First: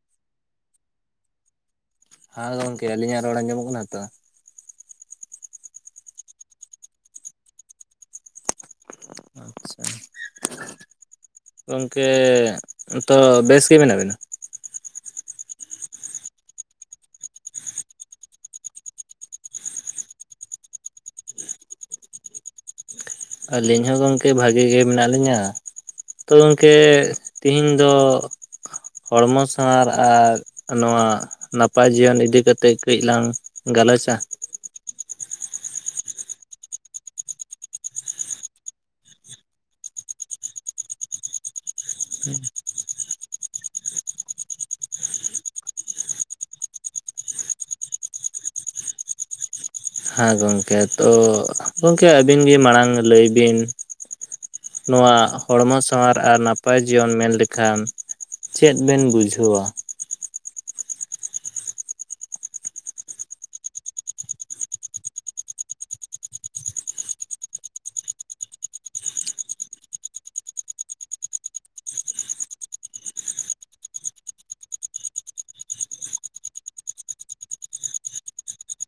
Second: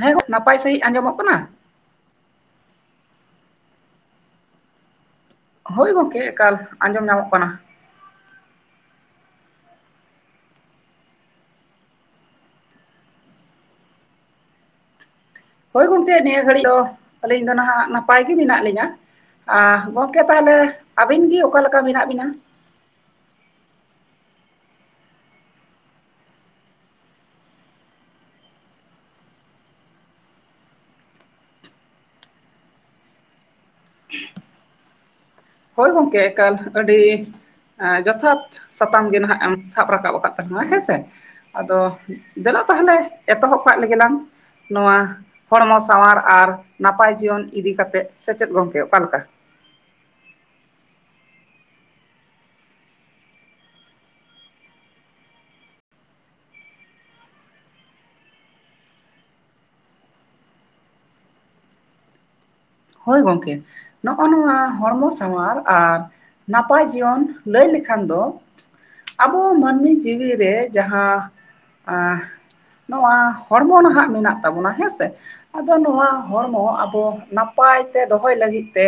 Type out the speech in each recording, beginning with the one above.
ᱦᱮᱸ ᱜᱚ ᱱᱟᱯᱟᱭ ᱥᱟᱺᱦᱤᱡ ᱟᱸᱡᱚᱢᱚᱜ ᱠᱟᱱᱟ? ᱦᱟᱸ ᱜᱚᱝᱠᱮ ᱟᱹᱞᱤᱧᱟᱜ ᱨᱚᱲ ᱟᱸᱡᱚᱢᱚᱜ ᱠᱟᱱᱟ ᱛᱚ? ᱦᱳᱭ ᱜᱚᱝᱠᱮ ᱮᱠᱟᱞ ᱟᱸᱡᱚᱢ ᱧᱟᱢᱚᱜ ᱠᱟᱱᱟ᱾ ᱟᱪᱪᱷᱟ ᱜᱚᱝᱠᱮ ᱛᱚ ᱵᱮᱥ ᱜᱮ ᱢᱮᱱᱟᱜ ᱵᱤᱱᱟ? ᱦᱳᱭ ᱜᱚᱝᱠᱮ ᱱᱤᱭᱟᱹ ᱜᱷᱟᱹᱲᱤᱡ ᱫᱚ ᱟᱹᱞᱤᱧ ᱫᱚ ᱱᱟᱦᱟᱜ ᱱᱟᱯᱟᱭ ᱜᱮ ᱢᱮᱱᱟᱜ ᱞᱤᱧᱟ᱾ ᱟᱸ ᱜᱚᱝᱠᱮ ᱛᱟᱦᱚᱞᱮ ᱟᱵᱤᱱ ᱜᱤ ᱚᱠᱟ ᱞᱮᱠᱟ ᱢᱮᱱᱟᱜ ᱵᱤᱱᱟ? ᱟᱹᱞᱤᱧ ᱦᱚᱸ ᱜᱚᱝᱠᱮ ᱵᱷᱟᱹᱜᱮ ᱜᱮ ᱢᱮᱱᱟᱜ ᱞᱤᱧᱟ᱾ ᱛᱚ ᱜᱚᱝᱠᱮ ᱛᱤᱦᱤᱧ ᱫᱚ ᱦᱚᱲᱢᱚ ᱥᱟᱶᱟᱨ ᱟᱨ ᱱᱚᱣᱟ ᱱᱟᱯᱟᱭ ᱡᱤᱭᱚᱱ ᱤᱫᱤ ᱠᱟᱛᱮᱫ ᱠᱟᱹᱡ ᱞᱟᱝ ᱜᱟᱞᱚᱪᱟ? ᱦᱳᱭ ᱜᱚᱝᱠᱮ ᱮᱠᱟᱞ ᱟᱹᱰᱤ ᱮᱸ ᱡᱚᱛᱷᱟᱛ ᱥᱟᱛᱟᱢ ᱜᱮ ᱱᱟᱦᱟᱜ ᱮᱢ ᱥᱟᱵ ᱨᱟᱠᱟᱵ ᱟᱠᱟᱫ ᱛᱟᱦᱮ ᱱᱟ ᱦᱮᱸᱥᱮ ᱟᱫᱚ ᱫᱮᱞᱟ ᱛᱟᱦᱚᱞᱮ ᱮᱛᱚᱦᱚᱵ ᱠᱟᱜ ᱞᱮᱜᱮ ᱞᱟᱝ᱾ ᱱᱚᱣᱟ ᱦᱚᱲᱢᱚ ᱥᱟᱶᱟᱨ ᱟᱨ ᱱᱟᱯᱟᱭ ᱡᱤᱭᱚᱱ ᱤᱫᱤ ᱠᱟᱛᱮᱫ ᱥᱮᱪᱮᱫ ᱜᱚᱢᱠᱮ ᱚᱠᱟ ᱞᱮᱠᱟ? ᱦᱮᱸ ᱜᱚᱝᱠᱮ ᱛᱚ ᱜᱚᱝᱠᱮ ᱟᱹᱵᱤᱱ ᱜᱮ ᱢᱟᱲᱟᱝ ᱞᱟᱹᱭ ᱵᱤᱱ᱾ ᱱᱚᱣᱟ ᱦᱚᱲᱢᱚ ᱥᱟᱶᱟᱨ ᱟᱨ ᱱᱟᱯᱟᱭ ᱡᱤᱭᱚᱱ ᱢᱮᱱ ᱞᱮᱠᱷᱟᱱ ᱪᱮᱫ ᱵᱮᱱ ᱵᱩᱡᱷᱟᱹᱣᱟ? ᱦᱳᱭ ᱜᱚᱝᱠᱮ᱾ ᱱᱚᱜ-ᱚ ᱱᱚᱣᱟ ᱦᱚᱲᱢᱚ ᱥᱟᱶᱟᱨ ᱟᱨ ᱱᱟᱯᱟᱭ ᱡᱤᱭᱚᱱ ᱞᱟᱹᱭ ᱞᱮᱠᱷᱟᱱ ᱫᱚ ᱟᱵᱚ ᱢᱟᱹᱱᱢᱤ ᱡᱤᱣᱤ ᱨᱮ ᱡᱟᱦᱟᱸ ᱟᱸ ᱱᱚᱣᱟ ᱦᱚᱲᱢᱚ ᱱᱟᱦᱟᱜ ᱢᱮᱱᱟᱜ ᱛᱟᱵᱚᱱᱟ ᱦᱮᱸ ᱥᱮ ᱟᱫᱚ ᱱᱚᱣᱟ ᱦᱚᱲᱢᱚ ᱟᱵᱚ ᱱᱟᱯ ᱯᱟᱭ ᱛᱮ ᱫᱚᱦᱚᱭ ᱞᱟᱹᱜᱤᱫ ᱛᱮ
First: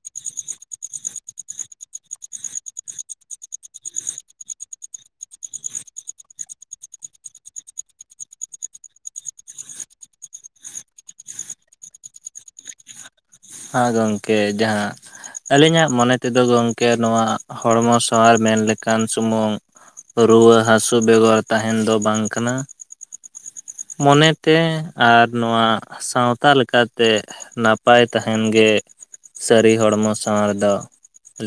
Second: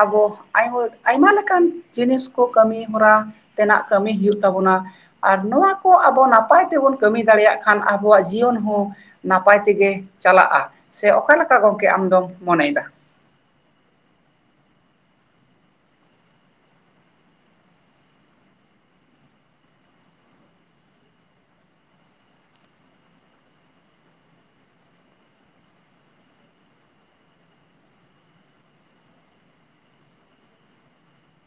ᱟᱵᱚ ᱟᱭᱢᱟᱹᱴ ᱟᱭᱢᱟ ᱞᱮᱠᱟᱱ ᱡᱤᱱᱤᱥ ᱠᱚ ᱠᱟᱹᱢᱤ ᱦᱚᱨᱟ ᱛᱮᱱᱟᱜ ᱠᱟᱹᱢᱤ ᱦᱩᱭᱩᱜ ᱛᱟᱵᱚᱱᱟ, ᱟᱨ ᱱᱚᱣᱟ ᱠᱚ ᱟᱵᱚ ᱱᱟᱯᱟᱭ ᱛᱮᱵᱚᱱ ᱠᱟᱹᱢᱤ ᱫᱟᱲᱮᱭᱟᱜ ᱠᱷᱟᱱ ᱟᱵᱚᱣᱟᱜ ᱡᱤᱭᱚᱱ ᱦᱚᱸ ᱱᱟᱯᱟᱭ ᱛᱮᱜᱮ ᱪᱟᱞᱟᱜ-ᱟ ᱥᱮ ᱚᱠᱟ ᱞᱮᱠᱟ ᱜᱚᱝᱠᱮ ᱟᱢ ᱫᱚᱢ ᱢᱚᱱᱮ ᱮᱫᱟ? ᱦᱟᱸ ᱜᱚᱝᱠᱮ ᱡᱟᱦᱟᱸ ᱟᱹᱞᱤᱧᱟᱜ ᱢᱚᱱᱮ ᱛᱮᱫᱚ ᱜᱚᱝᱠᱮ ᱱᱚᱣᱟ ᱦᱚᱲᱢᱚ ᱥᱟᱶᱟᱨ ᱢᱮᱱ ᱞᱮᱠᱟᱱ ᱥᱩᱢᱩᱝ ᱨᱩᱣᱟᱹ ᱦᱟᱹᱥᱩ ᱵᱮᱜᱚᱨ ᱛᱟᱦᱮᱱ ᱫᱚ ᱵᱟᱝ ᱠᱟᱱᱟ᱾ ᱢᱚᱱᱮ ᱛᱮ ᱟᱨ ᱱᱚᱣᱟ ᱥᱟᱶᱛᱟ ᱞᱮᱠᱟᱛᱮ ᱱᱟᱯᱟᱭ ᱛᱟᱦᱮᱱ ᱜᱮ ᱥᱟᱹᱨᱤ ᱦᱚᱲᱢᱚ ᱥᱟᱶᱟᱨ ᱫᱚ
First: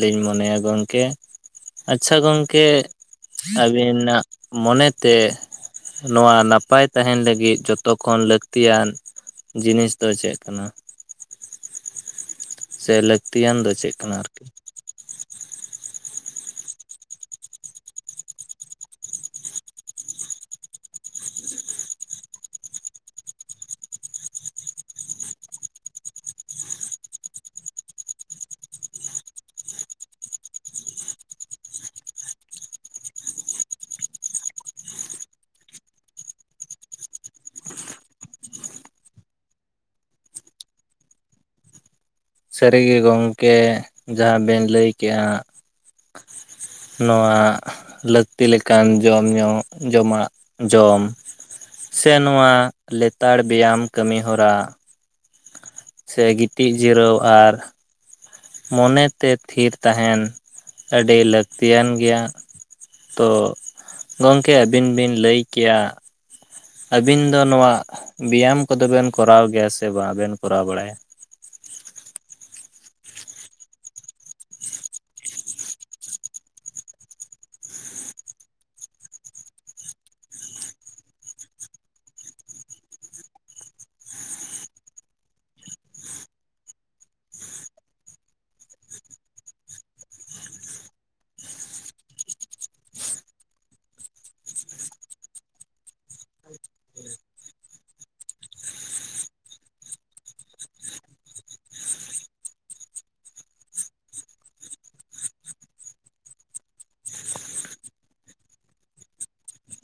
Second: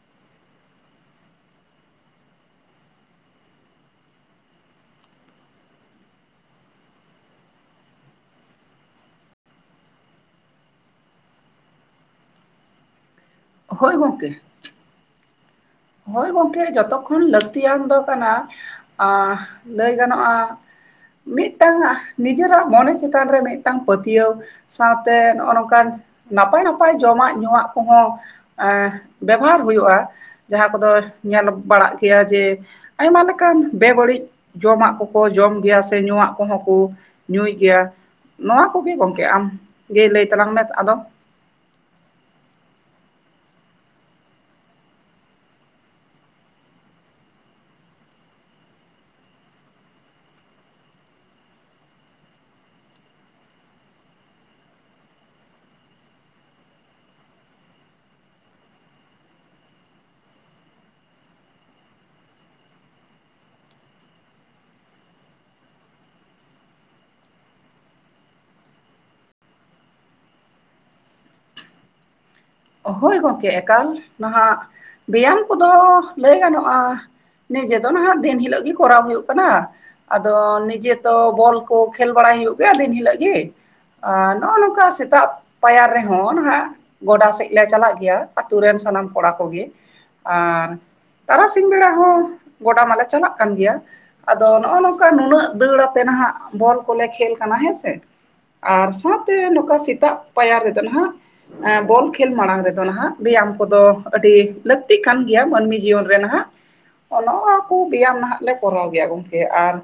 ᱞᱤᱧ ᱢᱚᱱᱮᱭᱟ ᱜᱚᱝᱠᱮ᱾ ᱟᱪᱪᱷᱟ ᱜᱚᱝᱠᱮ ᱟᱹᱵᱤᱱᱟᱜ ᱢᱚᱱᱮ ᱛᱮ ᱱᱚᱣᱟ ᱱᱟᱯᱟᱭ ᱛᱟᱦᱮᱱ ᱞᱟᱹᱜᱤᱫ ᱡᱚᱛᱚ ᱠᱷᱚᱱ ᱞᱟᱹᱠᱛᱤᱭᱟᱱ ᱡᱤᱱᱤᱥ ᱫᱚ ᱪᱮᱜ ᱠᱟᱱᱟ? ᱥᱮ ᱞᱟᱹᱠᱛᱤᱭᱟᱱ ᱫᱚ ᱪᱮᱫ ᱦᱳᱭ ᱠᱟᱱᱟ ᱜᱚᱢᱠᱮ ᱟᱨᱠᱤ? ᱦᱳᱭ ᱜᱚᱝᱠᱮ ᱡᱚᱛᱚ ᱠᱷᱚᱱ ᱞᱟᱹᱠᱛᱤᱭᱟᱱ ᱫᱚ ᱠᱟᱱᱟ ᱟᱸ ᱞᱟᱹᱭ ᱜᱟᱱᱚᱜ-ᱟ ᱢᱤᱫ ᱴᱟᱝ ᱱᱤᱡᱮᱨᱟᱜ ᱢᱚᱱᱮ ᱪᱮᱛᱟᱱ ᱨᱮ ᱢᱤᱫ ᱴᱟᱝ ᱯᱟᱹᱛᱤᱭᱟᱹᱣ, ᱥᱟᱶᱛᱮ ᱱᱚᱜ-ᱚ ᱱᱚᱝᱠᱟᱱ ᱱᱟᱯᱟᱭ ᱱᱟᱯᱟᱭ ᱡᱚᱢᱟᱜ ᱧᱩᱣᱟᱜ ᱠᱚ ᱦᱚᱸ ᱮᱸ, ᱵᱮᱵᱚᱦᱟᱨ ᱦᱩᱭᱩᱜ-ᱟ᱾ ᱡᱟᱦᱟᱸ ᱠᱚᱫᱚ ᱧᱮᱞ ᱵᱟᱲᱟᱜ ᱜᱮᱭᱟ ᱡᱮ, ᱟᱭᱢᱟ ᱞᱮᱠᱟᱱ ᱵᱮᱼᱵᱟᱹᱲᱤᱡᱼᱼ ᱡᱚᱢᱟᱜ ᱠᱚ ᱠᱚ ᱡᱚᱢ ᱜᱮᱭᱟ ᱾ ᱥᱮ ᱧᱩᱣᱟᱜ ᱠᱚᱦᱚᱸ ᱠᱚ ᱧᱩᱭ ᱜᱮᱭᱟ᱾ ᱱᱚᱣᱟ ᱠᱚᱜᱮ ᱜᱚᱝᱠᱮ, ᱟᱢ ᱜᱮ ᱞᱟᱹᱭ ᱛᱟᱞᱟᱝ ᱢᱮ ᱟᱫᱚ᱾ ᱥᱟᱹᱨᱤᱜᱮ ᱜᱚᱝᱠᱮ ᱡᱟᱦᱟᱸ ᱵᱮᱱ ᱞᱟᱹᱭ ᱠᱮᱜᱼᱟ ᱾ ᱱᱚᱣᱟᱜᱼᱼ ᱞᱟᱹᱠᱛᱤ ᱞᱮᱠᱟᱱ ᱡᱚᱢ ᱧᱟᱢᱚᱜ, ᱡᱚᱢᱟᱜ ᱡᱚᱢ ᱾ ᱥᱮ ᱱᱚᱣᱟ ᱞᱮᱛᱟᱲ ᱵᱮᱭᱟᱢ ᱠᱟᱹᱢᱤ ᱦᱚᱨᱟ ᱾ ᱥᱮ ᱜᱤᱛᱤᱡ ᱡᱤᱨᱟᱹᱣ ᱟᱨᱼᱼ ᱢᱚᱱᱮ ᱛᱮ ᱛᱷᱤᱨ ᱛᱟᱦᱮᱱ ᱟᱹᱰᱤ ᱞᱟᱹᱠᱛᱤᱭᱟᱱ ᱜᱮᱭᱟ ᱾ ᱛᱚ ᱜᱚᱝᱠᱮ, ᱟᱹᱵᱤᱱ ᱵᱤᱱ ᱞᱟᱹᱭ ᱠᱮᱭᱟ ᱟᱹᱵᱤᱱ ᱫᱚ ᱱᱚᱣᱟᱜ ᱵᱮᱭᱟᱢ ᱠᱚᱫᱚ ᱵᱮᱱ ᱠᱚᱨᱟᱣ ᱜᱮᱭᱟ ᱥᱮ ᱵᱟᱵᱮᱱ ᱠᱚᱨᱟᱣ ᱵᱟᱲᱟᱭᱟ? ᱦᱳᱭ ᱜᱚᱝᱠᱮ ᱮᱠᱟᱞ, ᱱᱟᱦᱟᱜ ᱵᱮᱭᱟᱢ ᱠᱚᱫᱚ ᱞᱟᱹᱭ ᱜᱟᱱᱚᱜᱼᱟ ᱾ ᱱᱤᱡᱮ ᱫᱚ ᱱᱟᱦᱟᱜ ᱫᱤᱱ ᱦᱤᱞᱳᱜ ᱜᱮ ᱠᱚᱨᱟᱣ ᱦᱳᱭᱳᱜ ᱠᱟᱱᱟ ᱾ ᱟᱫᱚ ᱱᱤᱡᱮ ᱛᱚ, ᱵᱚᱞ ᱠᱚ ᱠᱷᱮᱞ ᱵᱟᱲᱟᱭ ᱦᱩᱭᱩᱜ ᱜᱮᱭᱟ ᱫᱤᱱ ᱦᱤᱞᱳᱜ ᱜᱤ ᱾ ᱟᱸ ᱱᱚᱜᱼᱚ ᱱᱚᱝᱠᱟ ᱥᱮᱛᱟᱜ ᱯᱟᱭᱟᱨ ᱨᱮᱦᱚᱸ ᱱᱟᱦᱟᱜ, ᱜᱚᱰᱟ ᱥᱮᱡ ᱞᱮ ᱪᱟᱞᱟᱜ ᱜᱮᱭᱟ ᱾ ᱟᱹᱛᱳ ᱨᱮᱱ ᱥᱟᱱᱟᱢ ᱠᱚᱲᱟ ᱠᱚᱜᱮ ᱟᱸ ᱾ ᱛᱟᱨᱟᱥᱤᱧ ᱵᱮᱲᱟ ᱦᱚᱸ ᱜᱚᱰᱟ ᱢᱟᱞᱮ ᱪᱟᱞᱟᱜ ᱠᱟᱱ ᱜᱮᱭᱟ ᱾ ᱟᱫᱚ ᱱᱚᱜᱼᱚ ᱱᱚᱝᱠᱟ ᱱᱩᱱᱟᱹᱜ ᱫᱟᱹᱲᱟᱛᱮ ᱱᱟᱦᱟᱜ, ᱵᱚᱞ ᱠᱚᱞᱮ ᱠᱷᱮᱞ ᱠᱟᱱᱟ ᱦᱮᱸ ᱥᱮ ᱾ ᱟᱨ ᱥᱟᱶᱛᱮ ᱱᱚᱝᱠᱟ ᱥᱮᱛᱟᱜ ᱯᱟᱭᱟᱨ ᱨᱮᱫᱚ ᱱᱟᱦᱟᱜ, ᱵᱚᱞ ᱠᱷᱮᱞ ᱢᱟᱲᱟᱝ ᱨᱮᱫᱚ ᱱᱟᱦᱟᱜ᱾ ᱵᱮᱭᱟᱢ ᱠᱚᱫᱚ ᱟᱹᱰᱤ ᱞᱟᱹᱠᱛᱤ ᱠᱟᱱ ᱜᱮᱭᱟ ᱢᱟᱹᱱᱢᱤ ᱡᱤᱭᱚᱱ ᱨᱮ ᱱᱟᱦᱟᱜ ᱾ ᱚ ᱱᱚᱣᱟ ᱠᱚ ᱵᱮᱭᱟᱢ ᱱᱟᱦᱟᱜ ᱞᱮ ᱠᱚᱨᱟᱣ ᱜᱮᱭᱟ ᱜᱚᱝᱠᱮ᱾ ᱟᱨ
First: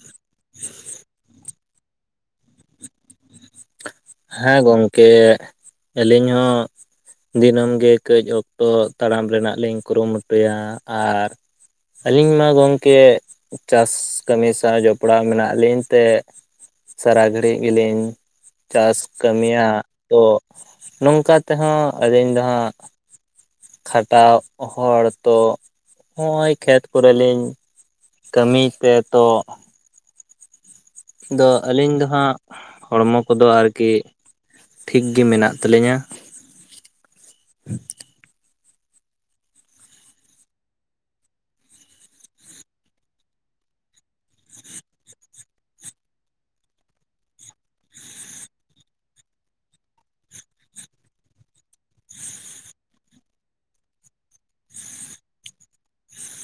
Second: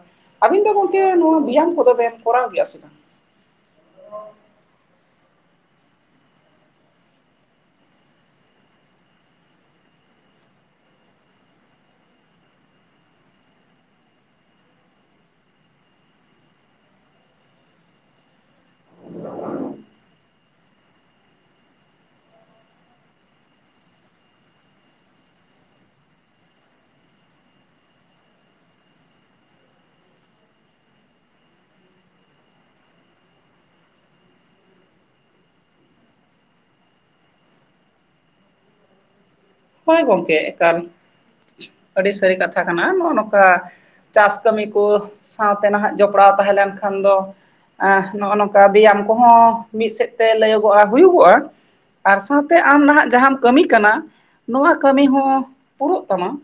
ᱟᱹᱵᱤᱱ ᱫᱚ ᱜᱚᱝᱠᱮ ᱱᱚᱣᱟ ᱵᱮᱭᱟᱢ ᱠᱚᱫᱚ ᱵᱤᱱ ᱠᱚᱨᱟᱣ ᱜᱮᱭᱟ ᱥᱮ ᱵᱟᱝ? ᱦᱮᱸ ᱜᱚᱝᱠᱮ, ᱟᱹᱞᱤᱧ ᱦᱚᱸ ᱾ ᱫᱤᱱᱟᱹᱢ ᱜᱮ ᱠᱟᱹᱡ ᱚᱠᱛᱚ ᱛᱟᱲᱟᱢ ᱨᱮᱱᱟᱜ ᱞᱤᱧ ᱠᱩᱨᱩᱢᱩᱴᱩᱭᱟ ᱟᱨᱼᱼ ᱟᱹᱞᱤᱧ ᱢᱟ ᱜᱚᱝᱠᱮ, ᱪᱟᱥ ᱠᱟᱹᱢᱤ ᱥᱟᱶ ᱡᱚᱯᱲᱟᱣ ᱢᱮᱱᱟᱜ ᱞᱤᱧ ᱛᱮᱼᱼ ᱥᱟᱨᱟ ᱜᱷᱟᱹᱲᱤᱡ ᱜᱮ ᱞᱤᱧ ᱪᱟᱥᱼᱼ ᱠᱟᱹᱢᱤᱭᱟ ᱛᱚ, ᱱᱚᱝᱠᱟ ᱛᱮᱦᱚᱸ ᱟᱹᱞᱤᱧ ᱫᱚ ᱦᱟᱸᱜᱼᱼ ᱠᱷᱟᱴᱟᱣ ᱦᱚᱲ ᱛᱚ ᱦᱚᱸᱜᱼᱚᱭ ᱠᱷᱮᱛ ᱠᱚᱨᱮᱞᱤᱧᱼᱼ ᱠᱟᱹᱢᱤᱛᱮ ᱛᱚ ᱾ ᱫᱚ ᱟᱹᱞᱤᱧ ᱫᱚ ᱦᱟᱸᱜ ᱦᱚᱲᱢᱚ ᱠᱚᱫᱚ ᱟᱨ ᱠᱤᱼᱼ ᱴᱷᱤᱠ ᱜᱮ ᱢᱮᱱᱟᱜ ᱛᱟᱹᱞᱤᱧᱟ ᱾ ᱦᱳᱭ ᱜᱚᱝᱠᱮ ᱮᱠᱟᱞ, ᱟᱹᱰᱤ ᱥᱟᱹᱨᱤ ᱠᱟᱛᱷᱟ ᱠᱟᱱᱟ ᱱᱚᱜᱼᱚ ᱱᱚᱝᱠᱟ ᱾ ᱪᱟᱥ ᱠᱟᱹᱢᱤ ᱠᱚ ᱥᱟᱶᱛᱮ ᱱᱟᱦᱟᱜ ᱡᱚᱯᱲᱟᱣ ᱛᱟᱦᱮᱸ ᱞᱮᱱᱠᱷᱟᱱ ᱫᱚᱼᱼ ᱮᱸᱜ ᱱᱚᱜᱼᱚ ᱱᱚᱝᱠᱟ ᱵᱮᱭᱟᱢ ᱠᱚᱦᱚᱸ ᱢᱤᱫ ᱥᱮᱫ ᱛᱮ ᱞᱟᱹᱭᱟᱹᱜᱚᱜᱼᱟ ᱦᱩᱭᱩᱜᱚᱜᱼᱟ ᱾ ᱟᱨ ᱥᱟᱶᱛᱮ, ᱟᱢ ᱱᱟᱦᱟᱜ ᱡᱟᱦᱟᱸᱟᱢ ᱠᱟᱹᱢᱤ ᱠᱟᱱᱟ ᱾ ᱱᱚᱣᱟ ᱠᱟᱹᱢᱤ ᱦᱚᱸ ᱯᱩᱨᱩᱜ [unintelligible] ᱛᱟᱢᱟ ᱾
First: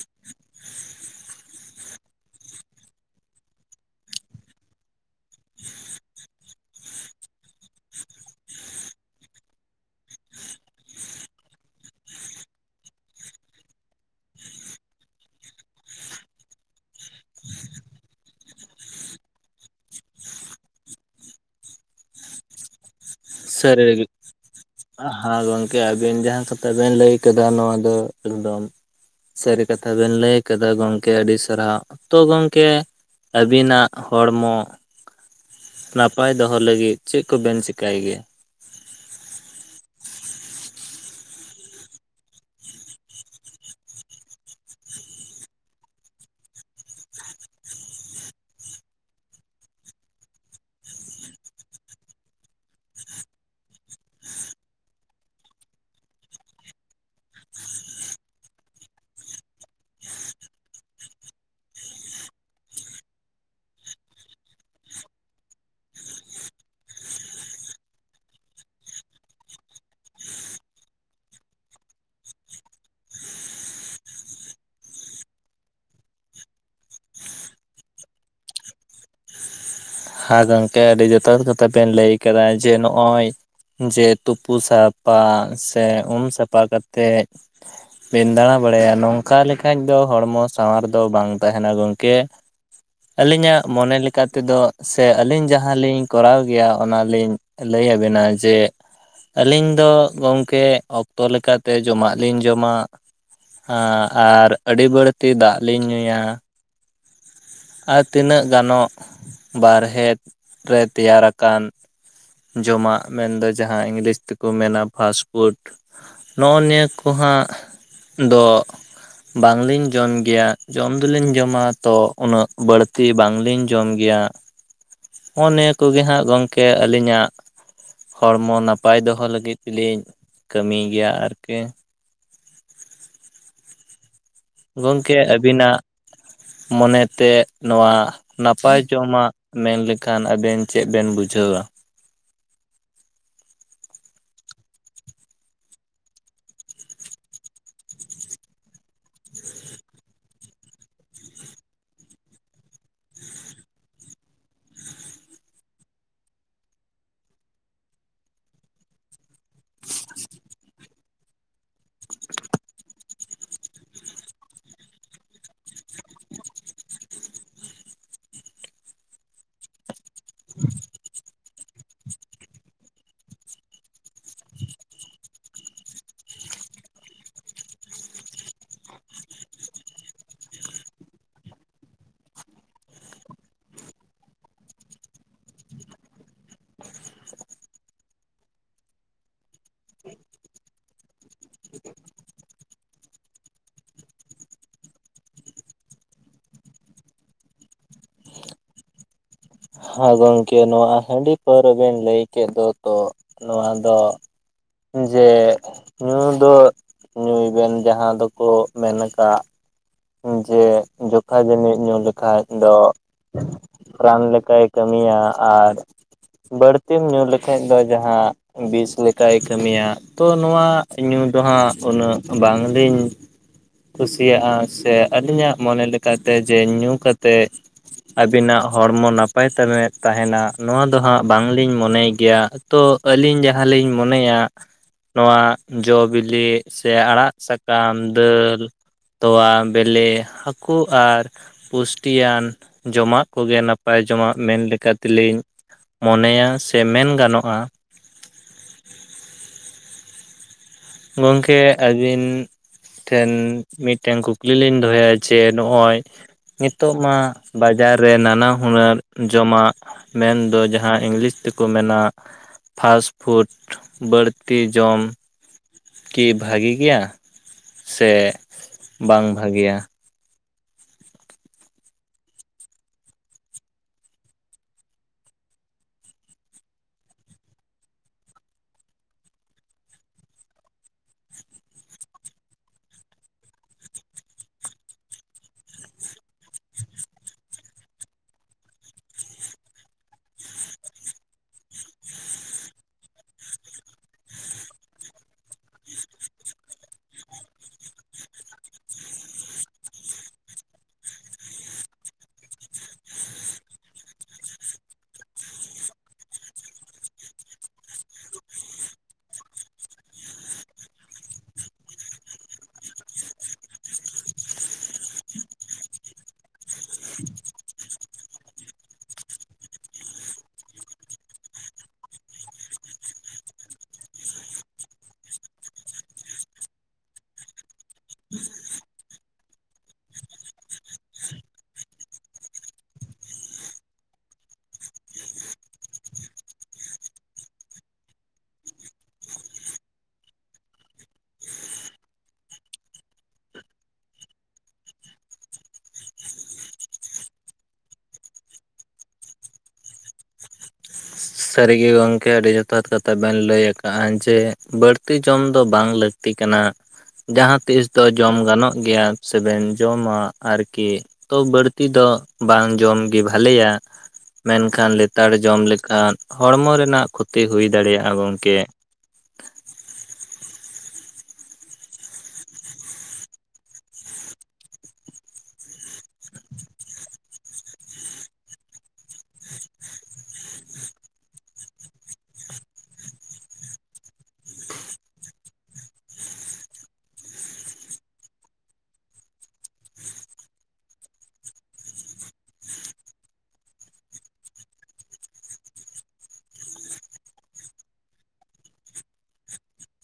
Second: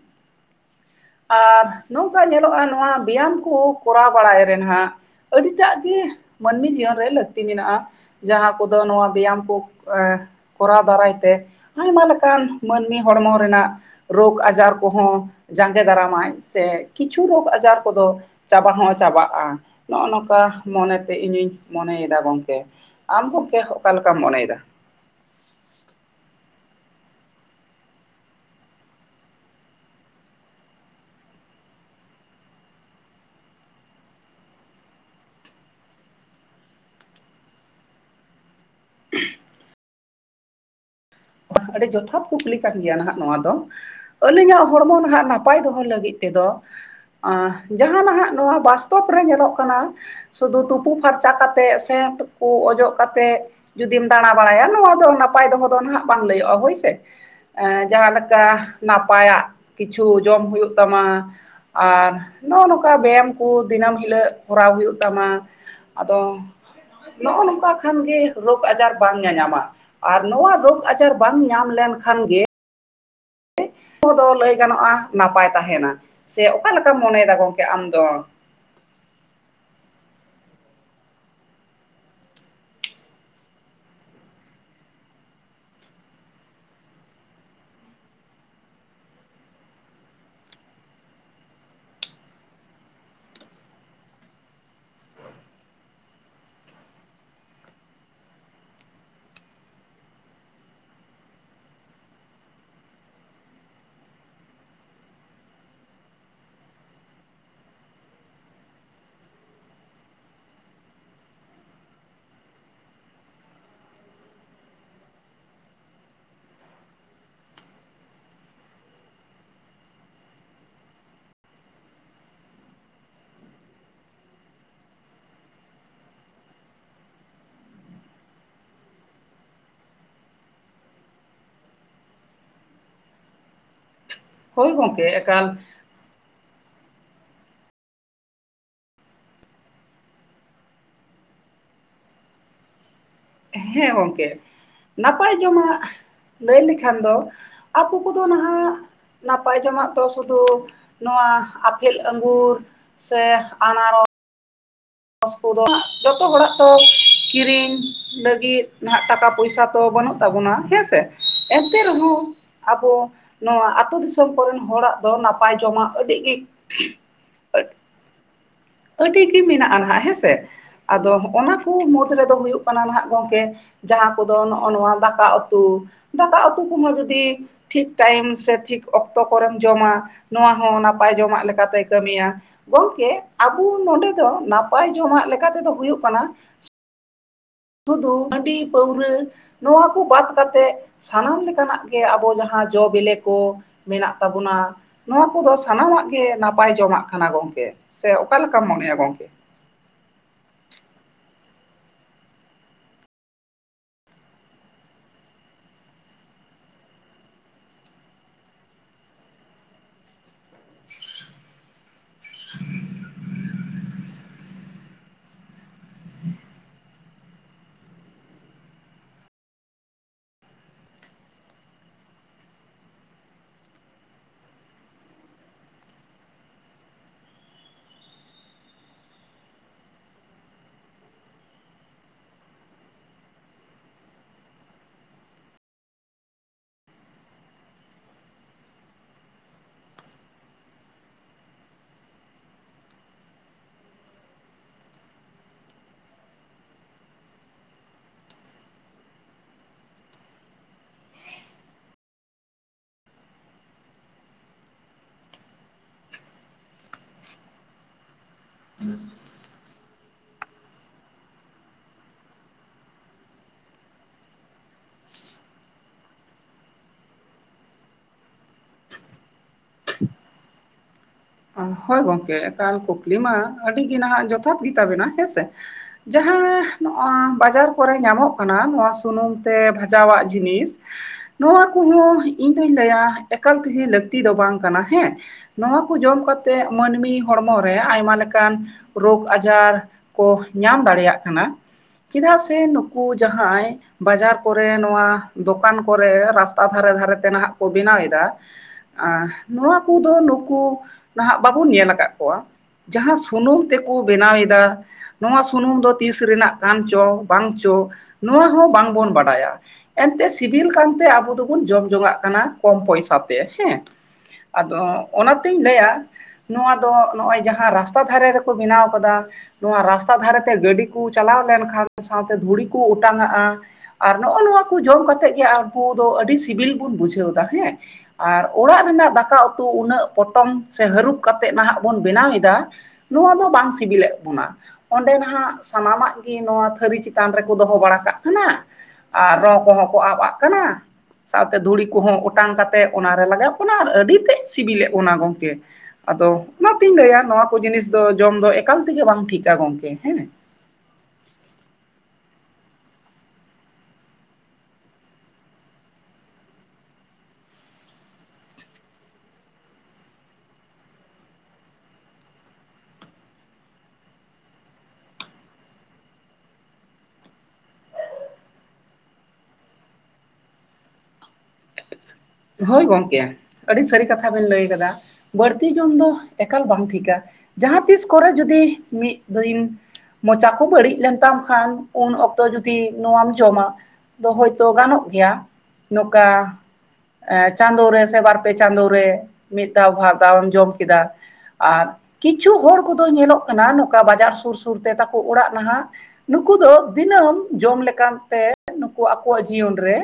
ᱟᱨ ᱱᱚᱝᱠᱟ ᱧᱮᱞᱚᱜᱼᱟ ᱱᱚᱣᱟ ᱵᱮᱭᱟᱢ ᱠᱚ ᱠᱚᱨᱟᱣ ᱵᱟᱲᱟᱭ ᱨᱮ ᱱᱟ ᱦᱟᱸᱜ ᱾ ᱟᱹᱰᱤᱴᱟᱜ ᱜᱮ ᱢᱟᱹᱱᱢᱤ ᱡᱤᱭᱚᱱ ᱨᱮ ᱞᱟᱹᱠᱛᱤ ᱢᱮᱱᱟᱜᱼᱟ ᱾ ᱡᱟᱦᱟᱸ ᱠᱚᱫᱚ ᱱᱚᱣᱟ ᱵᱮᱭᱟᱢ ᱠᱚ ᱮᱸ ᱠᱚᱨᱟᱣ ᱫᱟᱨᱟᱭᱛᱮ ᱟᱭᱢᱟ ᱞᱮᱠᱟᱱᱼᱼ ᱢᱟᱹᱱᱢᱤ ᱦᱚᱲᱢᱚ ᱨᱮᱱᱟᱜᱼᱼ ᱨᱳᱜᱽ ᱟᱡᱟᱨ ᱠᱚᱦᱚᱸ ᱡᱟᱸᱜᱮ ᱫᱟᱨᱟᱢᱟᱭ᱾ ᱥᱮ ᱠᱤᱪᱷᱩ ᱨᱳᱜᱽ ᱟᱡᱟᱨ ᱠᱚᱫᱚᱼᱼ ᱪᱟᱵᱟ ᱦᱚᱸ ᱪᱟᱵᱟᱜᱼᱟ᱾ ᱱᱚᱜᱼᱚ ᱱᱚᱝᱠᱟ ᱢᱚᱱᱮᱛᱮ ᱤᱧᱤᱧ ᱢᱚᱱᱮᱭᱫᱟ ᱜᱚᱝᱠᱮ ᱾ ᱟᱢ ᱦᱚᱠᱮ [unintelligible] ᱚᱠᱟ ᱞᱮᱠᱟᱢ ᱢᱚᱱᱮᱭᱫᱟ? ᱦᱟ ᱜᱚᱝᱠᱮ, ᱟᱹᱵᱤᱱ ᱡᱟᱦᱟᱸ ᱠᱟᱛᱷᱟ ᱵᱮᱱ ᱞᱟᱹᱭ ᱠᱟᱫᱟ ᱱᱚᱣᱟ ᱫᱚ ᱮᱠᱫᱚᱢᱼᱼ ᱥᱟᱹᱨᱤ ᱠᱟᱛᱷᱟ ᱵᱮᱱ ᱞᱟᱹᱭ ᱠᱟᱫᱟ ᱜᱚᱝᱠᱮ ᱟᱹᱰᱤ ᱥᱟᱨᱦᱟᱣ, ᱛᱚ ᱜᱚᱝᱠᱮ ᱟᱹᱵᱤᱱᱟᱜ ᱦᱚᱲᱢᱚ ᱱᱟᱯᱟᱭ ᱫᱚᱦᱚ ᱞᱟᱹᱜᱤᱫ ᱪᱮᱜ ᱠᱚᱵᱮᱱ ᱪᱮᱠᱟᱭ ᱜᱮᱭᱟ? [inaudible] ᱟᱹᱰᱤ ᱡᱚᱛᱷᱟᱛ ᱠᱩᱠᱞᱤ ᱠᱟᱱ ᱜᱮᱭᱟ ᱱᱟᱦᱟᱜ ᱱᱚᱣᱟ ᱫᱚ ᱾ ᱟᱹᱞᱤᱧᱟᱜ ᱦᱚᱲᱢᱚ ᱱᱟᱦᱟᱜ ᱱᱟᱯᱟᱭ ᱫᱚᱦᱚ ᱞᱟᱹᱜᱤᱫ ᱛᱮᱫᱚ ᱟᱸ ᱡᱟᱦᱟᱸ ᱱᱟᱦᱟᱜ ᱱᱚᱣᱟ ᱵᱟᱥᱛᱚᱵ ᱨᱮ ᱧᱮᱞᱚᱜ ᱠᱟᱱᱟ ᱥᱩᱫᱷᱩ ᱛᱩᱯᱩ ᱯᱷᱟᱨᱪᱟ ᱠᱟᱛᱮᱜ ᱥᱮ ᱛᱩᱯᱩ ᱚᱡᱚᱜ ᱠᱟᱛᱮᱜ ᱡᱩᱫᱤᱢ ᱫᱟᱬᱟ ᱵᱟᱲᱟᱭᱟ ᱱᱚᱣᱟ ᱫᱚ ᱱᱟᱯᱟᱭ ᱫᱚᱦᱚ ᱫᱚ ᱱᱟᱦᱟᱜ ᱵᱟᱝ ᱞᱟᱹᱭᱚᱜᱼᱟ ᱦᱳᱭ ᱥᱮ ᱾ ᱮᱜ ᱡᱟᱦᱟᱸ ᱞᱮᱠᱟ ᱱᱟᱯᱟᱭᱟᱜ ᱠᱤᱪᱷᱩ ᱡᱚᱢ ᱦᱩᱭᱩᱜ ᱛᱟᱢᱟ ᱾ ᱟᱨ ᱱᱚᱜᱼᱚ ᱱᱚᱝᱠᱟ ᱵᱮᱭᱟᱢ ᱠᱚ ᱫᱤᱱᱟᱹᱢ ᱦᱤᱞᱳᱜ ᱠᱚᱨᱟᱣ ᱦᱩᱭᱩᱜ ᱛᱟᱢᱟ ᱾ ᱟᱫᱚ ᱱᱚᱜᱼᱚ ᱱᱚᱝᱠᱟ ᱠᱷᱟᱱ ᱜᱮ ᱨᱳᱜᱽ ᱟᱡᱟᱨ ᱵᱟᱝ ᱧᱟᱧᱟᱢᱟ ᱟᱨ ᱱᱚᱣᱟ ᱨᱳᱜᱽ ᱟᱡᱟᱨ ᱵᱟᱝ ᱧᱟᱢ ᱞᱮᱱᱠᱷᱟᱱ ᱜᱮ ᱫᱚ ᱞᱟᱹᱭ ᱜᱟᱱᱚᱜᱼᱟ ᱱᱟᱯᱟᱭ ᱛᱟᱦᱮᱱᱟ, ᱥᱮ ᱚᱠᱟ ᱞᱮᱠᱟᱢ ᱢᱚᱱᱮᱭᱮᱫᱟ ᱜᱚᱝᱠᱮ ᱟᱢ ᱫᱚ? ᱦᱮᱸ ᱜᱚᱝᱠᱮ ᱟᱹᱰᱤ ᱡᱚᱛᱷᱟᱛ ᱠᱟᱛᱷᱟ ᱵᱮᱱ ᱞᱟᱹᱭ ᱠᱟᱫᱟ ᱡᱮ ᱱᱚᱜᱼᱚᱭ ᱡᱮ ᱛᱩᱯᱩ ᱥᱟᱯᱷᱟ ᱥᱮ ᱩᱢ ᱥᱟᱯᱷᱟ ᱠᱟᱛᱮᱫ ᱵᱮᱱ ᱫᱟᱬᱟ ᱵᱟᱲᱟᱭᱟ ᱱᱚᱝᱠᱟ ᱞᱮᱠᱷᱟᱡ ᱫᱚ ᱦᱚᱲᱢᱚ ᱥᱟᱶᱟᱨ ᱫᱚ ᱵᱟᱝ ᱛᱟᱦᱮᱱᱟ ᱜᱚᱝᱠᱮ ᱾ ᱟᱹᱞᱤᱧᱟᱜ ᱢᱚᱱᱮ ᱞᱮᱠᱟ ᱛᱮᱫᱚ ᱥᱮ ᱟᱹᱞᱤᱧ ᱡᱟᱦᱟᱸ ᱞᱤᱧ ᱠᱚᱨᱟᱣ ᱜᱮᱭᱟ ᱚᱱᱟ ᱞᱤᱧ ᱞᱟᱹᱭ ᱟᱹᱵᱤᱱᱟ ᱡᱮ ᱟᱹᱞᱤᱧ ᱫᱚ ᱜᱚᱝᱠᱮ ᱚᱠᱛᱚ ᱞᱮᱠᱟᱛᱮ ᱡᱚᱢᱟᱜ ᱞᱤᱧ ᱡᱚᱢᱟ ᱾ ᱟᱨ ᱟᱹᱰᱤ ᱵᱟᱹᱲᱛᱤ ᱫᱟᱜ ᱞᱤᱧ ᱧᱩᱭᱟ ᱾ ᱟᱨ ᱛᱤᱱᱟᱹᱜ ᱜᱟᱱᱚᱜ [inaudible] ᱵᱟᱨᱦᱮ ᱨᱮ ᱛᱮᱭᱟᱨ ᱟᱠᱟᱱ ᱡᱚᱢᱟᱜ, ᱢᱮᱱᱫᱚ ᱡᱟᱦᱟᱸ ᱤᱝᱞᱤᱥ ᱛᱮᱠᱚ ᱢᱮᱱᱟ ᱯᱷᱟᱥᱴᱯᱷᱩᱰ ᱱᱚᱜᱼᱚ ᱱᱤᱭᱟᱹ ᱠᱚ ᱦᱟᱸᱜ ᱫᱚ ᱵᱟᱝᱞᱤᱧ ᱡᱚᱢ ᱜᱮᱭᱟ, ᱡᱚᱢ ᱫᱚᱞᱤᱧ ᱡᱚᱢᱟ ᱛᱚ ᱩᱱᱟᱹᱜ ᱵᱟᱹᱲᱛᱤ ᱵᱟᱝᱞᱤᱧ ᱡᱚᱢ ᱜᱮᱭᱟ ᱾ ᱦᱚᱸᱜᱼᱚ ᱱᱤᱭᱟᱹ ᱠᱚᱜᱮ ᱦᱟᱸᱜ ᱜᱚᱝᱠᱮ ᱟᱹᱞᱤᱧᱟᱜ ᱦᱚᱲᱢᱚ ᱱᱟᱯᱟᱭ ᱫᱚᱦᱚ ᱞᱟᱹᱜᱤᱫ ᱛᱮᱞᱤᱧ ᱠᱟᱹᱢᱤᱭ ᱜᱮᱭᱟ ᱟᱨᱠᱤ ᱾ ᱦᱳᱭ ᱜᱚᱝᱠᱮ ᱮᱠᱟᱞ ᱟᱹᱵᱤᱱᱟᱜ [inaudible] ᱢᱚᱱᱮᱛᱮ ᱱᱚᱣᱟ ᱱᱟᱯᱟᱭ ᱡᱚᱢᱟᱜ ᱢᱮᱱ ᱞᱮᱠᱷᱟᱱ ᱟᱵᱮᱱ ᱪᱮᱫ ᱵᱮᱱ ᱵᱩᱡᱷᱟᱹᱣᱟ? ᱦᱮᱸ ᱜᱚᱝᱠᱮ [inaudible] ᱱᱟᱯᱟᱭ ᱡᱚᱢᱟᱜ ᱞᱟᱹᱭ ᱞᱮᱠᱷᱟᱱ ᱫᱚ ᱟᱠᱚ ᱠᱚᱫᱚ ᱱᱟᱦᱟᱜ ᱱᱟᱯᱟᱭ ᱡᱚᱢᱟᱜ ᱫᱚ ᱥᱩᱫᱩ ᱱᱚᱣᱟ ᱟᱯᱮᱞ ᱟᱹᱜᱩᱨ ᱥᱮ ᱟᱱᱟᱨᱚ ᱥ ᱠᱚ ᱫᱚ ᱦᱟᱸᱜ ᱡᱚᱛᱚ ᱦᱚᱲᱟᱜ ᱛᱚ ᱠᱤᱨᱤᱧ ᱞᱟᱹᱜᱤᱫ ᱱᱟᱦᱟᱜ ᱴᱟᱠᱟ ᱯᱚᱭᱥᱟ ᱛᱚ ᱵᱟᱹᱱᱩᱜ ᱛᱟᱵᱚᱱᱟ ᱦᱮᱸᱥᱮ, ᱮᱱᱛᱮ ᱨᱮᱦᱚᱸ ᱟᱵᱚ ᱱᱚᱣᱟ ᱟᱹᱛᱩ ᱫᱤᱥᱚᱢ ᱠᱚᱨᱮᱱ ᱦᱚᱲᱟᱜ ᱫᱚ ᱱᱟᱯᱟᱭ ᱡᱚᱢᱟᱜ ᱟᱹᱰᱤ ᱜᱮ [unintelligible] ᱟᱹᱰᱤ ᱜᱮ ᱢᱮᱱᱟᱜᱼᱟ ᱱᱟᱦᱟᱜ ᱦᱮᱸᱥᱮ ᱾ ᱟᱫᱚ ᱦᱚᱸᱜᱼᱱᱟ ᱠᱩ ᱢᱩᱫᱽ ᱨᱮᱫᱚ ᱦᱩᱭᱩᱜ ᱠᱟᱱᱟ ᱱᱟᱦᱟᱜ ᱜᱚᱝᱠᱮ ᱡᱟᱦᱟᱸ ᱠᱚᱫᱚ ᱱᱚᱜᱼᱚ ᱱᱚᱣᱟ ᱫᱟᱠᱟ ᱩᱛᱩ, ᱫᱟᱠᱟ ᱩᱛᱩ ᱠᱚᱦᱚᱸ ᱡᱩᱫᱤ ᱴᱷᱤᱠ ᱴᱟᱭᱤᱢ ᱥᱮ ᱴᱷᱤᱠ ᱚᱠᱛᱚ ᱠᱚᱨᱮᱢ ᱡᱚᱢᱟ ᱱᱚᱣᱟ ᱦᱚᱸ ᱱᱟᱯᱟᱭ ᱡᱚᱢᱟᱜ ᱞᱮᱠᱟᱛᱮ ᱠᱟᱹᱢᱤᱭᱟ ᱾ ᱜᱚᱝᱠᱮ ᱟᱵᱚ ᱱᱚᱰᱮ ᱫᱚ ᱱᱟᱯᱟᱭ ᱡᱚᱢᱟᱜ ᱞᱮᱠᱟ ᱛᱮᱫᱚ ᱦᱩᱭᱩᱜ ᱠᱟᱱᱟ ᱥᱩᱫᱩ ᱦᱟᱺᱰᱤ ᱯᱟᱹᱣᱨᱟᱹ ᱱᱚᱣᱟ ᱠᱚ ᱵᱟᱫ ᱠᱟᱛᱮᱫ ᱥᱟᱱᱟᱢ ᱞᱮᱠᱟᱱᱟᱜ ᱜᱮ, ᱟᱵᱚ ᱡᱟᱦᱟᱸ ᱡᱚ ᱵᱮᱞᱮ ᱠᱚ ᱢᱮᱱᱟᱜ ᱛᱟᱵᱚᱱᱟ᱾ ᱱᱚᱣᱟ ᱠᱚᱫᱚ ᱥᱟᱱᱟᱢᱟᱜ ᱜᱮ ᱱᱟᱯᱟᱭ ᱡᱚᱢᱟᱜ ᱠᱟᱱᱟ ᱜᱚᱝᱠᱮ ᱥᱮ ᱚᱠᱟ ᱞᱮᱠᱟᱢ ᱢᱚᱱᱮᱭᱟ ᱜᱚᱝᱠᱮ? ᱦᱮᱸ ᱜᱚᱝᱠᱮ, ᱱᱚᱣᱟ ᱦᱟᱺᱰᱤ ᱯᱟᱹᱣᱨᱟᱹ ᱵᱮᱱ ᱞᱟᱹᱭ ᱠᱮᱫ ᱫᱚ ᱛᱚ ᱱᱚᱣᱟ ᱫᱚ ᱡᱮ ᱧᱩ ᱫᱚ ᱧᱩᱭᱵᱮᱱ ᱡᱟᱦᱟᱸ ᱫᱚᱠᱚ ᱢᱮᱱ ᱠᱟᱜ ᱡᱮ ᱡᱚᱠᱷᱟ ᱡᱟᱹᱱᱤᱡ ᱧᱩ ᱞᱮᱠᱷᱟᱡ ᱫᱚ ᱨᱟᱱ ᱞᱮᱠᱟᱭ ᱠᱟᱹᱢᱤᱭᱟ ᱟᱨ ᱵᱟᱹᱲᱛᱤᱢ ᱧᱩ ᱞᱮᱠᱷᱟᱡ ᱫᱚ ᱡᱟᱦᱟ ᱵᱤᱥ ᱞᱮᱠᱟᱭ ᱠᱟᱹᱢᱤᱭᱟ ᱛᱚ ᱱᱚᱣᱟ ᱧᱩ ᱫᱚ ᱦᱟᱸᱜ ᱩᱱᱟᱹᱜ ᱵᱟᱝᱞᱤᱧ ᱠᱩᱥᱤᱭᱟᱜᱼᱟ, ᱥᱮ ᱟᱞᱤᱧᱟᱜ ᱢᱚᱱᱮ ᱞᱮᱠᱟᱛᱮ ᱡᱮ ᱧᱩ ᱠᱟᱛᱮᱜ ᱟᱹᱵᱤᱱᱟᱜ ᱦᱚᱲᱢᱚ ᱱᱟᱯᱟᱭ ᱛᱟᱵᱮ ᱛᱟᱦᱮᱱᱟ ᱱᱚᱣᱟ ᱫᱚ ᱦᱟᱸᱜ ᱵᱟᱝᱞᱤᱧ ᱢᱚᱱᱮᱭ ᱜᱮᱭᱟ᱾ ᱛᱚ ᱟᱹᱞᱤᱧ ᱡᱟᱦᱟᱸᱞᱤᱧ ᱢᱚᱱᱮᱭᱟ ᱱᱚᱣᱟ ᱡᱚ ᱵᱤᱞᱤ ᱥᱮ ᱟᱲᱟᱜ ᱥᱟᱠᱟᱢ ᱫᱟᱹᱞ ᱛᱚᱣᱟ ᱵᱮᱞᱮ ᱦᱟᱠᱳ ᱟᱨ ᱯᱩᱥᱴᱤᱭᱟᱱ ᱡᱚᱢᱟᱜ ᱠᱚᱜᱮ ᱱᱟᱯᱟᱭ ᱡᱚᱢᱟᱜ ᱢᱮᱱ ᱞᱮᱠᱟ ᱛᱮᱞᱤᱧ ᱢᱚᱱᱮᱭᱟ ᱥᱮ ᱢᱮᱱ ᱜᱟᱱᱚᱜᱼᱟ᱾ ᱜᱚᱝᱠᱮ ᱟᱵᱤᱱ ᱴᱷᱮᱱ ᱢᱤᱱᱴᱮᱱ ᱠᱩᱠᱞᱤ ᱞᱤᱧ ᱫᱚᱦᱚᱭᱟ ᱡᱮ ᱱᱚᱜᱼᱚᱭ ᱱᱤᱛᱚᱜ ᱢᱟ ᱵᱟᱡᱟᱨ ᱨᱮ ᱱᱟᱱᱟ ᱦᱩᱱᱟᱹᱨ ᱡᱚᱢᱟᱜ ᱢᱮᱱᱫᱚ ᱡᱟᱦᱟᱸ ᱤᱝᱞᱤᱥ ᱛᱮᱠᱚ ᱢᱮᱱᱟ ᱯᱷᱟᱥᱯᱷᱩᱴ ᱵᱟᱹᱲᱛᱤ ᱡᱚᱢ ᱠᱤ ᱵᱷᱟᱜᱮ ᱜᱮᱭᱟ ᱥᱮ ᱵᱟᱝ ᱵᱷᱟᱜᱮᱭᱟ? ᱦᱳᱭ ᱜᱚᱢᱠᱮ ᱮᱠᱟᱞ ᱠᱩᱠᱞᱤ ᱢᱟ ᱟᱹᱰᱤ ᱜᱮ ᱱᱟᱦᱟᱜ ᱡᱚᱛᱷᱟᱛ ᱜᱮ ᱛᱟᱵᱮᱱᱟ ᱦᱮᱸᱥᱮ। ᱡᱟᱦᱟᱸ ᱱᱚᱜ-ᱟ ᱵᱟᱡᱟᱨ ᱠᱚᱨᱮ ᱧᱟᱢᱚᱜ ᱠᱟᱱᱟ ᱱᱚᱣᱟ ᱥᱩᱱᱩᱢ ᱛᱮ ᱵᱷᱟᱡᱟᱣᱟᱜ ᱡᱤᱱᱤᱥ ᱱᱚᱣᱟ ᱠᱚᱦᱚᱸ ᱤᱧ ᱫᱩᱧ ᱞᱟᱹᱭᱟ ᱮᱠᱟᱞ ᱛᱮᱜᱮ ᱞᱟᱹᱠᱛᱤ ᱫᱚ ᱵᱟᱝ ᱠᱟᱱᱟ ᱦᱮᱸ, ᱱᱚᱣᱟ ᱠᱩ ᱡᱚᱢ ᱠᱟᱛᱮᱜ ᱢᱟᱹᱱᱢᱤ ᱦᱚᱲᱢᱚᱨ ᱨᱮ ᱟᱭᱢᱟ ᱞᱮᱠᱟᱱ ᱨᱳᱜᱽ ᱟᱡᱟᱨ ᱠᱚ ᱧᱟᱢ ᱫᱟᱲᱮᱭᱟᱜ ᱠᱟᱱᱟ ᱪᱮᱫᱟᱜ ᱥᱮ ᱱᱩᱠᱩ ᱡᱟᱦᱟᱸᱭ ᱵᱟᱡᱟᱨ ᱠᱚᱨᱮ ᱱᱚᱣᱟ ᱫᱚᱠᱟᱱ ᱠᱚᱨᱮ ᱨᱟᱥᱛᱟ ᱫᱷᱟᱨᱮ ᱫᱷᱟᱨᱮᱛᱮ ᱱᱟᱦᱟᱜ ᱠᱚ ᱵᱮᱱᱟᱣᱮᱫᱟ᱾ ᱮ ᱱᱚᱣᱟ ᱠᱚᱫᱚ ᱱᱩᱠᱩ ᱱᱟᱦᱟᱜ ᱵᱟᱵᱚᱱ ᱧᱮᱞ ᱟᱠᱟᱜ ᱠᱚᱣᱟ᱾ ᱡᱟᱦᱟᱸ ᱥᱩᱱᱩᱢ ᱛᱮᱠᱩ ᱵᱮᱱᱟᱣᱮᱫᱟ᱾ ᱱᱚᱣᱟ ᱥᱩᱱᱩᱢ ᱫᱚ ᱛᱤᱥ ᱨᱮᱱᱟᱜ ᱠᱟᱱ ᱪᱚ ᱵᱟᱝ ᱪᱚ ᱱᱚᱣᱟ ᱦᱚᱸ ᱵᱟᱝᱵᱚᱱ ᱵᱟᱰᱟᱭᱟ᱾ ᱮᱱᱛᱮ ᱥᱤᱵᱤᱞ ᱠᱟᱱᱛᱮ ᱟᱵᱚ ᱫᱚᱵᱚᱱ ᱡᱚᱢ ᱡᱚᱝ-ᱟᱜ ᱠᱟᱱᱟ ᱠᱚᱢ ᱯᱚᱭᱥᱟᱛᱮ ᱦᱮᱸ᱾ ᱟᱫᱚ ᱚᱱᱟᱛᱤᱧ ᱞᱟᱹᱭᱟ ᱱᱚᱣᱟ ᱫᱚ ᱱᱚᱜᱼᱚᱭ ᱡᱟᱦᱟᱸ ᱨᱟᱥᱛᱟ ᱫᱷᱟᱨᱮ ᱨᱮᱠᱚ ᱵᱮᱱᱟᱣ ᱠᱟᱫᱟ ᱱᱚᱣᱟ ᱨᱟᱥᱛᱟ ᱫᱷᱟᱨᱮᱛᱮ ᱜᱟᱹᱰᱤ ᱠᱩ ᱪᱟᱞᱟᱣ ᱞᱮᱱᱠᱷᱟᱱ, ᱥᱟᱶᱛᱮ ᱫᱷᱩᱲᱤ ᱠᱩ ᱚᱴᱟᱝ ᱟᱜᱼᱟ᱾ ᱟᱨ ᱱᱚᱜᱼᱚ ᱱᱚᱣᱟ ᱠᱩ ᱡᱚᱢ ᱠᱟᱛᱮᱜ ᱜᱮ ᱟᱵᱩ ᱫᱚ ᱟᱹᱰᱤ ᱥᱤᱵᱤᱞ ᱵᱩᱱ ᱵᱩᱡᱷᱟᱹᱣ ᱫᱟ ᱦᱮᱸ᱾ ᱟᱨ ᱚᱲᱟᱜ ᱨᱮᱱᱟᱜ ᱫᱟᱠᱟ ᱩᱛᱩ ᱩᱱᱟᱹᱜ ᱯᱚᱴᱚᱢ ᱥᱮ ᱦᱟᱹᱨᱩᱵ ᱠᱟᱛᱮᱫ ᱱᱟᱦᱟᱜ ᱵᱚᱱ ᱵᱮᱱᱟᱣᱮᱫᱟ᱾ ᱱᱚᱣᱟ ᱫᱚ ᱵᱟᱝ ᱥᱤᱵᱤᱞᱮᱫ ᱵᱚᱱᱟ᱾ ᱚᱸᱰᱮ ᱱᱟᱦᱟᱜ ᱥᱟᱱᱟᱢᱟᱜ ᱜᱤ ᱱᱚᱣᱟ ᱛᱷᱟᱹᱨᱤ ᱪᱮᱛᱟᱱ ᱨᱮᱠᱚ ᱫᱚᱦᱚ ᱵᱟᱲᱟ ᱠᱟᱜ ᱠᱟᱱᱟ᱾ ᱟᱨ ᱨᱚ ᱠᱚᱦᱚᱸ ᱠᱚ ᱟᱵᱟᱜ ᱠᱟᱱᱟ᱾ ᱥᱟᱶᱛᱮ ᱫᱷᱩᱲᱤ ᱠᱚᱦᱚᱸ ᱚᱴᱟᱝ ᱠᱟᱛᱮᱜ ᱚᱱᱟᱨᱮ ᱞᱟᱜᱟᱣᱚᱜ ᱠᱟᱱᱟ ᱟᱨ ᱟᱹᱰᱤ ᱛᱮᱫ ᱥᱤᱵᱤᱞᱮᱜ ᱵᱚᱱᱟ ᱜᱚᱝᱠᱮ᱾ ᱟᱫᱚ ᱚᱱᱟᱛᱤᱧ ᱞᱟᱹᱭᱟ ᱱᱚᱣᱟ ᱠᱚ ᱡᱤᱱᱤᱥ ᱫᱚ ᱡᱚᱢ ᱫᱚ ᱮᱠᱟᱞ ᱛᱮᱜᱮ ᱵᱟᱝ ᱴᱷᱤᱠᱟ ᱜᱚᱢᱠᱮ ᱦᱮᱸ᱾ ᱥᱟᱹᱨᱤᱜᱮ ᱜᱚᱝᱠᱮ ᱟᱹᱰᱤ ᱡᱚᱛᱷᱟᱛ ᱠᱟᱛᱷᱟ ᱵᱮᱱ ᱞᱟᱹᱭ ᱟᱠᱟᱜᱼᱟ ᱡᱮ ᱵᱟᱹᱲᱛᱤ ᱡᱚᱢ ᱫᱚ ᱵᱟᱝ ᱞᱟᱹᱠᱛᱤ᱾ ᱛᱤ ᱠᱟᱱᱟ, ᱡᱟᱦᱟᱸᱛᱤᱥ ᱫᱚ ᱡᱚᱢ ᱜᱟᱱᱚᱜ ᱜᱮᱭᱟ ᱥᱮᱵᱮᱱ ᱡᱚᱢᱟ ᱟᱨᱠᱤ᱾ ᱛᱚ ᱵᱟᱹᱲᱛᱤ ᱫᱚ ᱵᱟᱝ ᱡᱚᱢᱜᱮ ᱵᱷᱟᱞᱮᱭᱟ᱾ ᱢᱮᱱᱠᱷᱟᱱ ᱞᱮᱛᱟᱲ ᱡᱚᱢ ᱞᱮᱠᱷᱟᱱ ᱦᱚᱲᱢᱚ ᱨᱮᱱᱟᱜ ᱠᱷᱩᱛᱤ ᱦᱩᱭ ᱫᱟᱲᱮᱭᱟᱜᱼᱟ ᱜᱚᱢᱠᱮ᱾ ᱦᱳᱭ ᱜᱚᱝᱠᱮ, ᱟᱹᱰᱤ ᱥᱟᱹᱨᱤ ᱠᱟᱛᱷᱟ ᱵᱮᱱ ᱞᱟᱹᱭ ᱠᱟᱫᱟ᱾ ᱵᱟᱹᱲᱛᱤ ᱡᱚᱢ ᱫᱚ ᱮᱠᱟᱞ ᱵᱟᱝ ᱴᱷᱤᱠᱟ ᱡᱟᱦᱟᱸ ᱛᱤᱥ ᱠᱚᱨᱮ ᱡᱩᱫᱤ ᱢᱤᱫ ᱫᱤᱱ ᱢᱚᱪᱟ ᱠᱚ ᱵᱟᱹᱲᱤᱡ ᱞᱮᱱ ᱛᱟᱢ ᱠᱷᱟᱱ ᱩᱱ ᱚᱠᱛᱚ ᱡᱚᱫᱤ ᱱᱚᱣᱟᱢ ᱡᱚᱢᱟ, ᱫᱚ ᱦᱳᱭᱛᱚ ᱜᱟᱱᱚᱜ ᱜᱮᱭᱟ, ᱱᱚᱝᱠᱟ ᱮᱸ ᱪᱟᱸᱫᱳ ᱨᱮ ᱥᱮ ᱵᱟᱨ ᱯᱮ ᱪᱟᱸᱫᱳ ᱨᱮ ᱢᱤᱫ ᱫᱷᱟᱣ ᱵᱟᱨ ᱫᱟᱣ ᱮᱢ ᱡᱚᱢ ᱠᱮᱫᱟ, ᱟᱨ ᱠᱤᱪᱷᱩ ᱦᱚᱲ ᱠᱚᱫᱚ ᱧᱮᱞᱚᱜ ᱠᱟᱱᱟ ᱱᱚᱝᱠᱟ ᱵᱟᱡᱟᱨ ᱥᱩᱨ ᱥᱩᱨ ᱛᱮ ᱛᱟᱠᱚ ᱚᱲᱟᱜ ᱱᱟᱦᱟᱸᱜ, ᱱᱩᱠᱩ ᱫᱚ ᱫᱤᱱᱟᱹᱢ ᱡᱚᱢ ᱞᱮᱠᱟᱱ ᱛᱮ ᱱᱩᱠᱩ ᱟᱠᱚᱣᱟᱜ ᱡᱤᱭᱚᱱ ᱨᱮ,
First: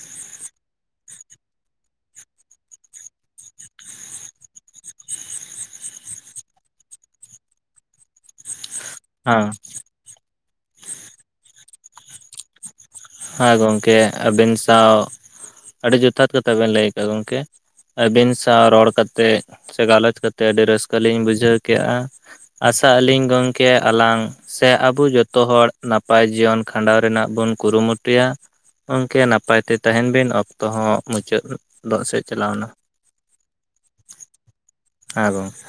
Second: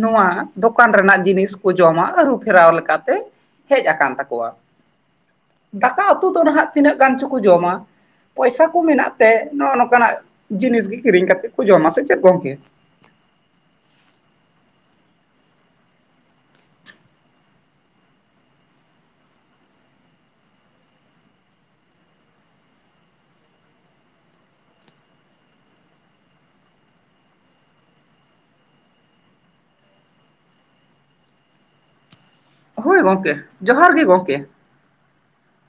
ᱱᱚᱣᱟ ᱫᱚ ᱠᱟᱱ ᱨᱮᱱᱟᱜ ᱡᱤᱱᱤᱥ ᱠᱚ ᱡᱚᱢᱟ ᱟᱹᱨᱩ ᱯᱷᱮᱨᱟᱣ ᱞᱮᱠᱟᱛᱮ ᱦᱮᱡ ᱟᱠᱟᱱ ᱛᱟᱠᱚᱣᱟ᱾ ᱫᱟᱠᱟ ᱩᱛᱩ ᱫᱚ ᱱᱟᱦᱟᱸᱜ ᱛᱤᱱᱟᱹᱜ ᱜᱟᱱ ᱪᱚᱠᱚ ᱡᱚᱢᱟ, ᱯᱚᱭᱥᱟ ᱠᱚ ᱢᱮᱱᱟᱜ ᱛᱮ ᱦᱮᱸ ᱱᱚᱜᱼᱚ ᱱᱚᱝ ᱠᱟᱱᱟᱜ ᱡᱤᱱᱤᱥ ᱜᱮ ᱠᱤᱨᱤᱧ ᱠᱟᱛᱮ ᱠᱚ ᱡᱚᱢᱟ ᱥᱮ ᱪᱮᱫ ᱜᱚᱝᱠᱮ? ᱦᱮᱸ ᱜᱚᱢᱠᱮ ᱟᱹᱵᱤᱱ ᱥᱟᱶ ᱟᱹᱰᱤ ᱡᱚᱛᱷᱟᱛ ᱠᱟᱛᱷᱟ ᱵᱮᱱ ᱞᱟᱹᱭ ᱠᱟᱜᱼᱟ ᱜᱚᱢᱠᱮ᱾ ᱟᱹᱵᱤᱱ ᱥᱟᱶ ᱨᱚᱲ ᱠᱟᱛᱮᱜ ᱥᱮ ᱜᱟᱞᱚᱪ ᱠᱟ ᱠᱟᱛᱮᱜ ᱟᱹᱰᱤ ᱨᱟᱹᱥᱠᱟᱹ ᱞᱤᱧ ᱵᱩᱡᱷᱟᱹᱣ ᱠᱮᱜᱼᱟ᱾ ᱟᱥᱟᱜ ᱟᱹᱞᱤᱧ ᱜᱚᱝᱠᱮ ᱟᱞᱟᱝ ᱥᱮ ᱟᱵᱚ ᱡᱚᱛᱚ ᱦᱚᱲ ᱱᱟᱯᱟᱭ ᱡᱤᱭᱚᱱ ᱠᱷᱟᱸᱰᱟᱣ ᱨᱮᱱᱟᱜ ᱵᱩᱱ ᱠᱩᱨᱩᱢᱩ ᱴᱩᱭᱟ ᱜᱚᱢᱠᱮ ᱱᱟᱯᱟᱭ ᱛᱮ ᱛᱟᱦᱮᱸᱱ ᱵᱤᱱ, ᱚᱠᱛᱚ ᱦᱚᱸ ᱢᱩᱪᱟᱹᱫᱚᱜ ᱥᱮᱫ ᱪᱟᱞᱟᱣ ᱱᱟ᱾ ᱦᱳᱭ ᱜᱚᱢᱠᱮ ᱡᱚᱦᱟᱨ ᱜᱮ ᱜᱚᱢᱠᱮ᱾ ᱦᱟᱸ ᱜᱚᱢᱠᱮ᱾